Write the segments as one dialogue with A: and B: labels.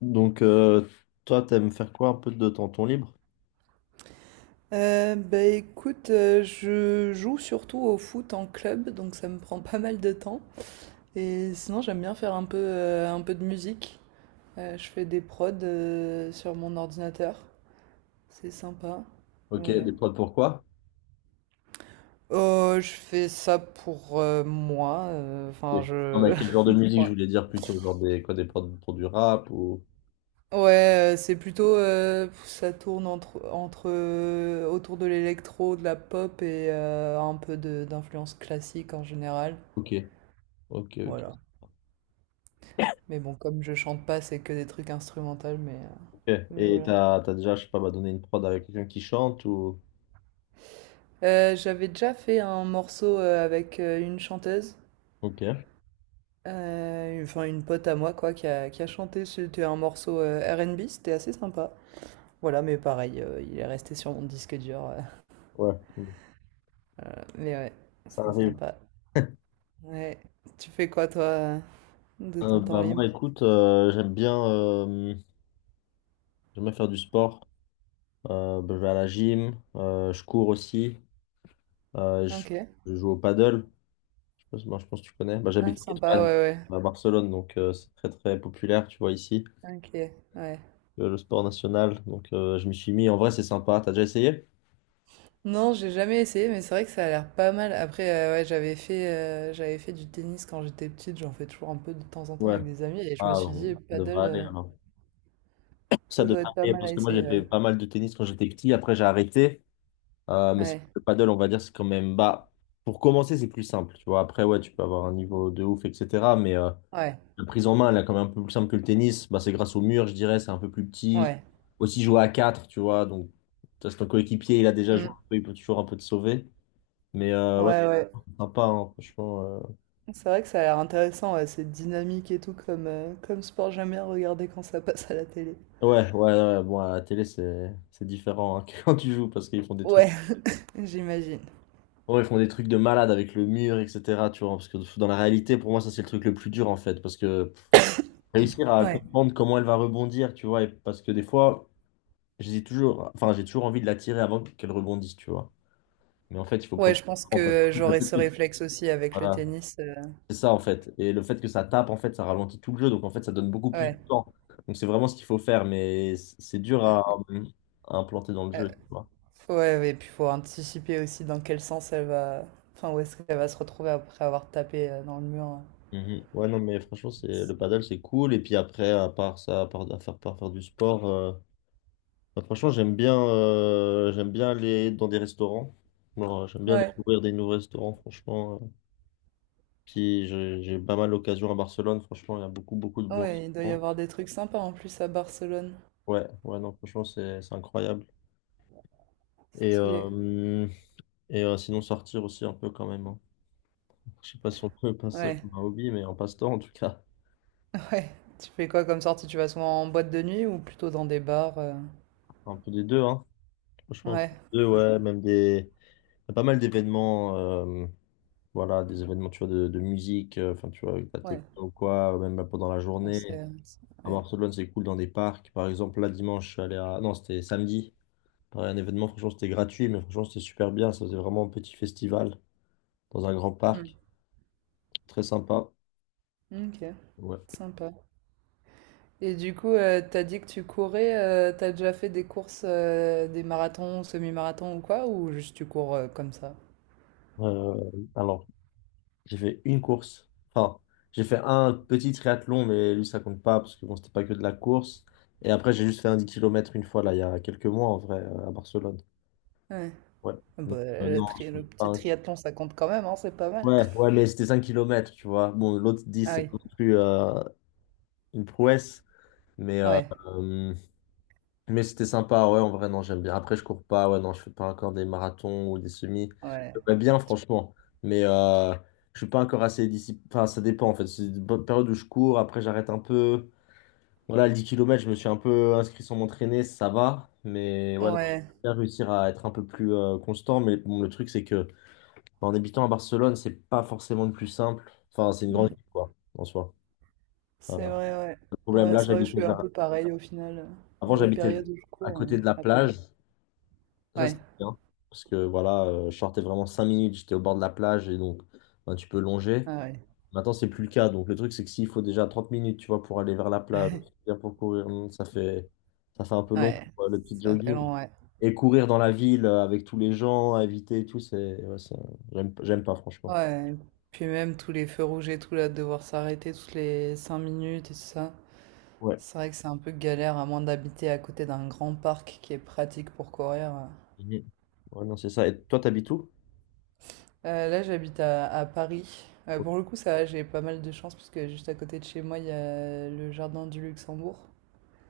A: Donc, toi, t'aimes faire quoi un peu de temps ton temps libre?
B: Bah écoute, je joue surtout au foot en club, donc ça me prend pas mal de temps. Et sinon, j'aime bien faire un peu de musique. Je fais des prods sur mon ordinateur. C'est sympa.
A: Ok,
B: Voilà.
A: des prods pour quoi?
B: Oh, je fais ça pour moi.
A: Ok.
B: Enfin,
A: Non,
B: je.
A: mais quel genre de musique je voulais dire plutôt, genre des quoi, des prods pour du rap ou...
B: Ouais, c'est plutôt. Ça tourne autour de l'électro, de la pop et un peu d'influence classique en général.
A: Ok, ok, ok.
B: Voilà. Mais bon, comme je chante pas, c'est que des trucs instrumentaux, mais, euh,
A: Ok.
B: mais
A: Et
B: voilà.
A: t'as déjà, je sais pas, bah, donné une prod avec quelqu'un qui chante ou...
B: J'avais déjà fait un morceau avec une chanteuse,
A: Ok,
B: enfin une pote à moi, quoi, qui a chanté. C'était un morceau R&B, c'était assez sympa. Voilà, mais pareil, il est resté sur mon disque dur.
A: ouais,
B: Mais ouais,
A: ça
B: c'est
A: arrive.
B: sympa. Ouais. Tu fais quoi, toi, de ton temps
A: Bah
B: libre?
A: moi, écoute, j'aime bien faire du sport. Bah, je vais à la gym, je cours aussi, euh, je,
B: Ok.
A: je joue au paddle. Je pense que tu connais. Bah,
B: Ah,
A: j'habite en
B: sympa,
A: Espagne,
B: ouais,
A: à Barcelone, donc c'est très très populaire, tu vois, ici,
B: ouais. Ok, ouais.
A: le sport national. Donc je m'y suis mis. En vrai, c'est sympa. T'as déjà essayé?
B: Non, j'ai jamais essayé, mais c'est vrai que ça a l'air pas mal. Après, ouais, j'avais fait du tennis quand j'étais petite, j'en fais toujours un peu de temps en temps
A: Ouais.
B: avec des amis, et je me
A: Ah,
B: suis dit,
A: bon, ça
B: paddle,
A: devrait aller alors. Ça
B: ça doit
A: devrait
B: être pas
A: aller
B: mal
A: parce
B: à
A: que moi, j'ai
B: essayer,
A: fait
B: ouais.
A: pas mal de tennis quand j'étais petit. Après, j'ai arrêté. Mais
B: Ouais,
A: le paddle, on va dire, c'est quand même. Bah, pour commencer, c'est plus simple, tu vois. Après, ouais, tu peux avoir un niveau de ouf, etc.
B: ouais,
A: La prise en main, elle est quand même un peu plus simple que le tennis. Bah, c'est grâce au mur, je dirais, c'est un peu plus petit.
B: ouais.
A: Aussi jouer à 4, tu vois. Donc, ça, c'est ton coéquipier, il a déjà joué,
B: Mm.
A: un peu, il peut toujours un peu te sauver. Ouais,
B: Ouais, ouais.
A: c'est sympa, hein, franchement.
B: C'est vrai que ça a l'air intéressant, ouais, c'est dynamique et tout comme sport, j'aime bien regarder quand ça passe à la télé.
A: Ouais, ouais, ouais, bon, à la télé, c'est différent, hein, que quand tu joues parce qu'ils font des trucs.
B: Ouais, j'imagine.
A: Ouais, ils font des trucs de malade avec le mur, etc. Tu vois, parce que dans la réalité, pour moi, ça, c'est le truc le plus dur, en fait. Parce que réussir à
B: Ouais.
A: comprendre comment elle va rebondir, tu vois, et parce que des fois, j'ai toujours, enfin, j'ai toujours envie de la tirer avant qu'elle rebondisse, tu vois. Mais en fait, il faut
B: Ouais,
A: prendre
B: je pense
A: en parce
B: que
A: que le
B: j'aurais
A: fait
B: ce réflexe aussi avec le
A: Voilà,
B: tennis.
A: c'est ça en fait. Et le fait que ça tape, en fait, ça ralentit tout le jeu. Donc en fait, ça donne beaucoup plus de
B: Ouais.
A: temps. Donc c'est vraiment ce qu'il faut faire. Mais c'est dur à implanter dans le
B: Euh,
A: jeu, tu vois.
B: Ouais, ouais, et puis faut anticiper aussi dans quel sens elle va. Enfin, où est-ce qu'elle va se retrouver après avoir tapé dans le mur.
A: Mhm. Ouais, non, mais franchement, c'est le paddle, c'est cool. Et puis après, à part ça, à part à faire, par faire du sport, bah, franchement, j'aime bien aller dans des restaurants. Genre, j'aime bien
B: Ouais,
A: découvrir des nouveaux restaurants, franchement. Puis j'ai pas mal d'occasions à Barcelone, franchement, il y a beaucoup, beaucoup de
B: Ouais.
A: bons
B: Ouais, il doit y
A: restaurants.
B: avoir des trucs sympas en plus à Barcelone.
A: Ouais, ouais, non, franchement, c'est incroyable. Et,
B: Stylé.
A: euh, et sinon, sortir aussi un peu quand même, hein. Je sais pas si on peut passer ça
B: Ouais,
A: comme un hobby, mais un passe-temps en tout cas.
B: ouais. Tu fais quoi comme sortie? Tu vas souvent en boîte de nuit ou plutôt dans des bars?
A: Un peu des deux, hein. Franchement, un peu
B: Ouais,
A: des deux, ouais. Même des. Il y a pas mal d'événements, voilà, des événements, tu vois, de musique, enfin, tu vois, avec la
B: ouais.
A: techno ou quoi, même bah, pendant la
B: On
A: journée.
B: sait.
A: À
B: Ouais.
A: Barcelone, c'est cool dans des parcs. Par exemple, là, dimanche, je suis allé à. Non, c'était samedi. Pareil, un événement, franchement, c'était gratuit, mais franchement, c'était super bien. Ça faisait vraiment un petit festival dans un grand
B: Hmm.
A: parc. Très sympa.
B: Ok,
A: Ouais.
B: sympa. Et du coup, t'as dit que tu courais, t'as déjà fait des courses, des marathons, semi-marathons ou quoi? Ou juste tu cours comme ça?
A: Euh, alors, j'ai fait une course. Enfin, j'ai fait un petit triathlon, mais lui, ça compte pas parce que bon, c'était pas que de la course. Et après, j'ai juste fait un 10 kilomètres une fois, là, il y a quelques mois, en vrai, à Barcelone. Ouais.
B: Ah Bah,
A: Donc,
B: le,
A: non, je
B: tri- le
A: compte
B: petit
A: pas.
B: triathlon, ça compte quand même, hein, c'est pas mal.
A: Ouais, ouais, mais c'était 5 km, tu vois. Bon, l'autre dix
B: Ah
A: c'est
B: oui,
A: pas non plus une prouesse, mais euh,
B: ouais,
A: Mais c'était sympa, ouais, en vrai, non, j'aime bien. Après, je cours pas, ouais, non, je fais pas encore des marathons ou des semis.
B: ouais,
A: J'aimerais bien, franchement. Mais je suis pas encore assez discipliné. Enfin, ça dépend, en fait. C'est une bonne période où je cours, après, j'arrête un peu. Voilà, le 10 kilomètres je me suis un peu inscrit sans m'entraîner, ça va. Mais ouais, non, je
B: ouais.
A: vais bien réussir à être un peu plus constant. Mais bon, le truc, c'est que en habitant à Barcelone, c'est pas forcément le plus simple. Enfin, c'est une grande
B: hmm,
A: ville, quoi, en soi. Euh,
B: C'est vrai,
A: le
B: ouais.
A: problème,
B: Ouais,
A: là,
B: c'est vrai que je suis un peu pareil au final. Il y
A: avant,
B: a des
A: j'habitais
B: périodes où je
A: à
B: cours,
A: côté
B: mais
A: de la
B: après
A: plage.
B: j'arrête.
A: Ça, c'est
B: Ouais,
A: bien. Parce que voilà, je sortais vraiment 5 minutes, j'étais au bord de la plage et donc ben, tu peux longer.
B: ah ouais,
A: Maintenant, c'est plus le cas. Donc le truc, c'est que s'il faut déjà 30 minutes, tu vois, pour aller vers la plage, bien pour courir, ça fait un peu long,
B: ouais,
A: quoi, le petit
B: ça fait
A: jogging.
B: long, ouais.
A: Et courir dans la ville avec tous les gens à éviter et tout, c'est, ouais, j'aime, j'aime pas, franchement.
B: Ouais, puis même tous les feux rouges et tout, là, de devoir s'arrêter toutes les 5 minutes et tout ça.
A: Ouais.
B: C'est vrai que c'est un peu galère, à moins d'habiter à côté d'un grand parc qui est pratique pour courir.
A: Mhm. Ouais, non, c'est ça. Et toi, t'habites où?
B: Là, j'habite à Paris.
A: Ok.
B: Pour le coup, ça va, j'ai pas mal de chance parce que juste à côté de chez moi, il y a le jardin du Luxembourg.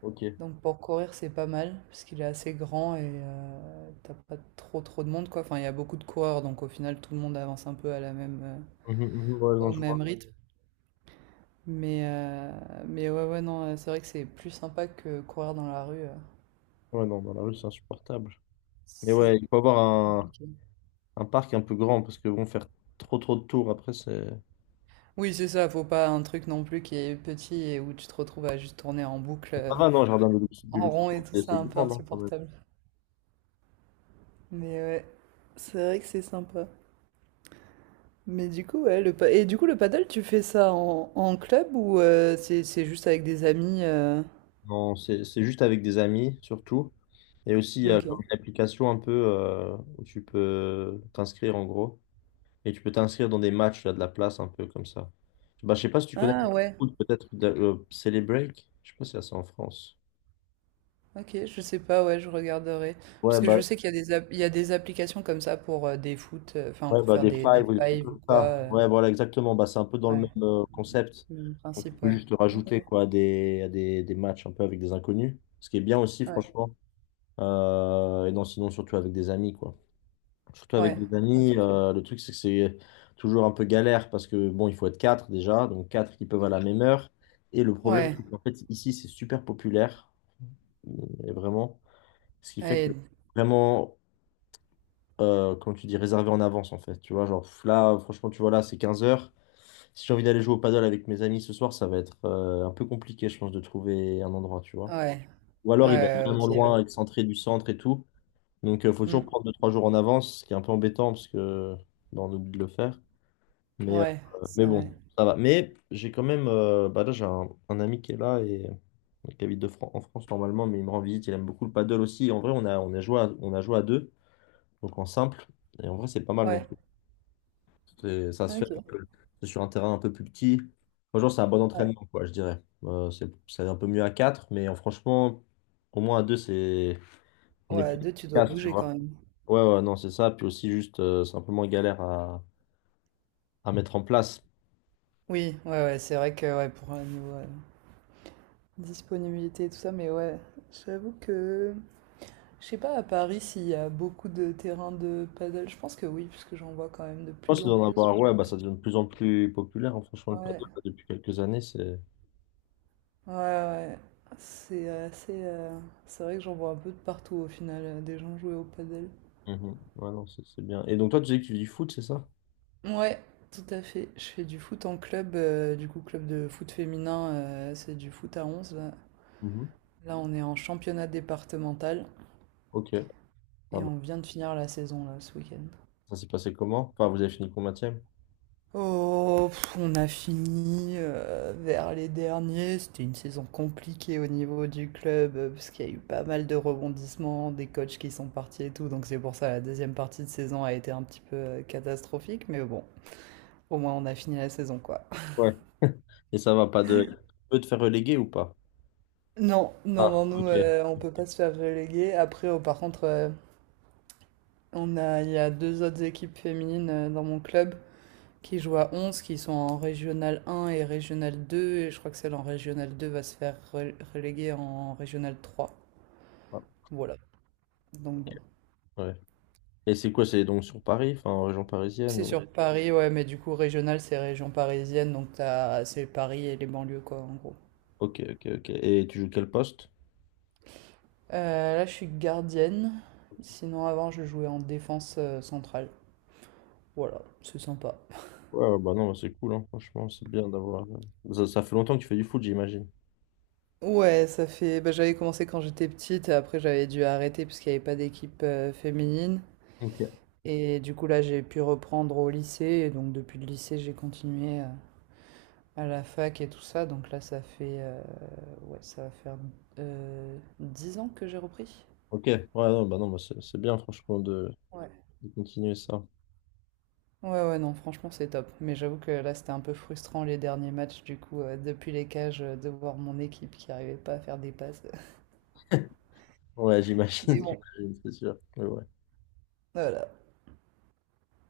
A: Ok.
B: Donc pour courir, c'est pas mal parce qu'il est assez grand et t'as pas trop trop de monde quoi. Enfin, il y a beaucoup de coureurs, donc au final, tout le monde avance un peu
A: Mhm, mhm, ouais, non,
B: au
A: je vois.
B: même rythme. Mais euh, mais ouais ouais non, c'est vrai que c'est plus sympa que courir dans la rue.
A: Ouais, non, dans la rue, c'est insupportable. Mais
B: C'est
A: ouais, il faut avoir
B: compliqué.
A: un parc un peu grand, parce que bon, faire trop trop de tours après, c'est.
B: Oui, c'est ça. Faut pas un truc non plus qui est petit et où tu te retrouves à juste tourner en boucle.
A: Et ça
B: euh,
A: va, non, le jardin du
B: En rond et
A: Luxembourg,
B: tout
A: c'est
B: ça,
A: c'est
B: un peu
A: grand, non, quand même.
B: insupportable. Mais ouais, c'est vrai que c'est sympa. Mais du coup, ouais, et du coup, le paddle, tu fais ça en club ou c'est juste avec des amis
A: Non, c'est juste avec des amis, surtout. Et aussi, il y a
B: Ok.
A: comme une application un peu où tu peux t'inscrire en gros. Et tu peux t'inscrire dans des matchs, il y a de la place un peu comme ça. Bah, je sais pas si tu connais le
B: Ah ouais,
A: foot, peut-être Célébreak. Je sais pas si ça, c'est en France.
B: ok, je sais pas, ouais, je regarderai.
A: Ouais,
B: Parce que je
A: bah,
B: sais qu'il y a il y a des applications comme ça pour des foot, enfin
A: Ouais,
B: pour
A: bah,
B: faire
A: des
B: des
A: fives ou des trucs
B: fives ou
A: comme
B: quoi.
A: ça. Ouais, voilà, exactement. Bah, c'est un peu dans le même
B: Ouais,
A: concept.
B: le même
A: Donc, tu
B: principe,
A: peux
B: ouais.
A: juste rajouter
B: Ok,
A: quoi, à des matchs un peu avec des inconnus. Ce qui est bien aussi,
B: ouais,
A: franchement. Et non, sinon, surtout avec des amis, quoi. Surtout avec
B: ouais,
A: des amis,
B: ok.
A: le truc, c'est que c'est toujours un peu galère parce que, bon, il faut être quatre déjà. Donc, quatre qui peuvent à la même heure. Et le problème,
B: Ouais,
A: c'est qu'en fait, ici, c'est super populaire. euh, Et vraiment. Ce qui fait que
B: ouais,
A: vraiment comment tu dis, réservé en avance en fait. Tu vois, genre pff, là, franchement, tu vois, là, c'est 15 heures. Si j'ai envie d'aller jouer au paddle avec mes amis ce soir, ça va être un peu compliqué, je pense, de trouver un endroit, tu vois.
B: ouais,
A: Ou alors, il va être
B: ouais, ok,
A: vraiment
B: ouais.
A: loin, excentré du centre et tout. Donc, il faut toujours
B: Hmm,
A: prendre 2, 3 jours en avance, ce qui est un peu embêtant parce que bah, on oublie de le faire. Mais, euh,
B: Ouais,
A: mais
B: c'est vrai.
A: bon, ça va. Mais j'ai quand même, bah là, j'ai un ami qui est là et qui habite en France normalement, mais il me rend visite. Il aime beaucoup le paddle aussi. En vrai, on a joué à deux donc en simple. Et en vrai, c'est pas mal non
B: Ouais,
A: plus. Ça se fait,
B: OK,
A: c'est sur un terrain un peu plus petit. Franchement, c'est un bon
B: ouais.
A: entraînement, quoi, je dirais. C'est un peu mieux à 4 mais franchement, au moins à 2 c'est... on est
B: Ouais,
A: plus
B: 2 tu dois
A: efficace, tu
B: bouger quand
A: vois.
B: même.
A: Ouais, ouais, non, c'est ça. Puis aussi, juste, c'est un peu moins galère à mettre en place.
B: Oui, ouais, ouais, c'est vrai que ouais, pour un niveau disponibilité et tout ça, mais ouais, j'avoue que je sais pas à Paris s'il y a beaucoup de terrains de paddle. Je pense que oui, puisque j'en vois quand même de
A: Je pense
B: plus
A: que
B: en
A: d'en
B: plus, j'ai
A: avoir, ouais, bah,
B: l'impression.
A: ça devient de plus en plus populaire, hein, franchement, le paddle,
B: Ouais,
A: là, depuis quelques années, c'est...
B: ouais, ouais. C'est assez. C'est vrai que j'en vois un peu de partout au final, des gens jouer au paddle.
A: Mhm. Ouais, non, c'est bien. Et donc, toi, tu disais que tu dis foot, c'est ça?
B: Ouais, tout à fait. Je fais du foot en club, du coup, club de foot féminin, c'est du foot à 11.
A: Mhm.
B: Là, on est en championnat départemental
A: Ok, pas
B: et
A: mal.
B: on vient de finir la saison là ce week-end.
A: Ça s'est passé comment? Enfin, vous avez fini combien?
B: Oh, on a fini vers les derniers. C'était une saison compliquée au niveau du club parce qu'il y a eu pas mal de rebondissements, des coachs qui sont partis et tout. Donc c'est pour ça la deuxième partie de saison a été un petit peu catastrophique, mais bon, au moins on a fini la saison quoi.
A: Et ça va pas de... peut te faire reléguer ou pas?
B: Non, non, non,
A: Ah,
B: nous
A: ok.
B: on peut pas se faire reléguer. Après, oh, par contre, on a il y a deux autres équipes féminines dans mon club qui jouent à 11, qui sont en Régional 1 et Régional 2. Et je crois que celle en Régional 2 va se faire reléguer en Régional 3.
A: Ah,
B: Voilà. Donc
A: ok,
B: bon.
A: ouais. Et c'est quoi? C'est donc sur Paris, enfin en région parisienne
B: C'est
A: ou...
B: sur Paris, ouais, mais du coup, Régional, c'est région parisienne. Donc t'as, c'est Paris et les banlieues, quoi, en gros.
A: Ok, ok, ok. Et tu joues quel poste?
B: Là, je suis gardienne. Sinon, avant, je jouais en défense centrale. Voilà, c'est sympa.
A: Ouais, ouais, bah non, bah c'est cool, hein, franchement, c'est bien d'avoir... Ça, ça fait longtemps que tu fais du foot, j'imagine.
B: Ouais, ça fait. Bah, j'avais commencé quand j'étais petite, et après j'avais dû arrêter parce qu'il n'y avait pas d'équipe féminine.
A: Ok.
B: Et du coup, là, j'ai pu reprendre au lycée. Et donc, depuis le lycée, j'ai continué à la fac et tout ça. Donc là, ça fait... ouais, ça va faire 10 ans que j'ai repris.
A: Ok, ouais, non, bah non, bah c'est bien, franchement, de,
B: Ouais.
A: de continuer ça.
B: Ouais, ouais, non, franchement, c'est top. Mais j'avoue que là, c'était un peu frustrant les derniers matchs. Du coup, depuis les cages, de voir mon équipe qui arrivait pas à faire des passes.
A: Ouais,
B: Mais
A: j'imagine,
B: bon,
A: j'imagine, c'est sûr. Ouais, ouais.
B: voilà.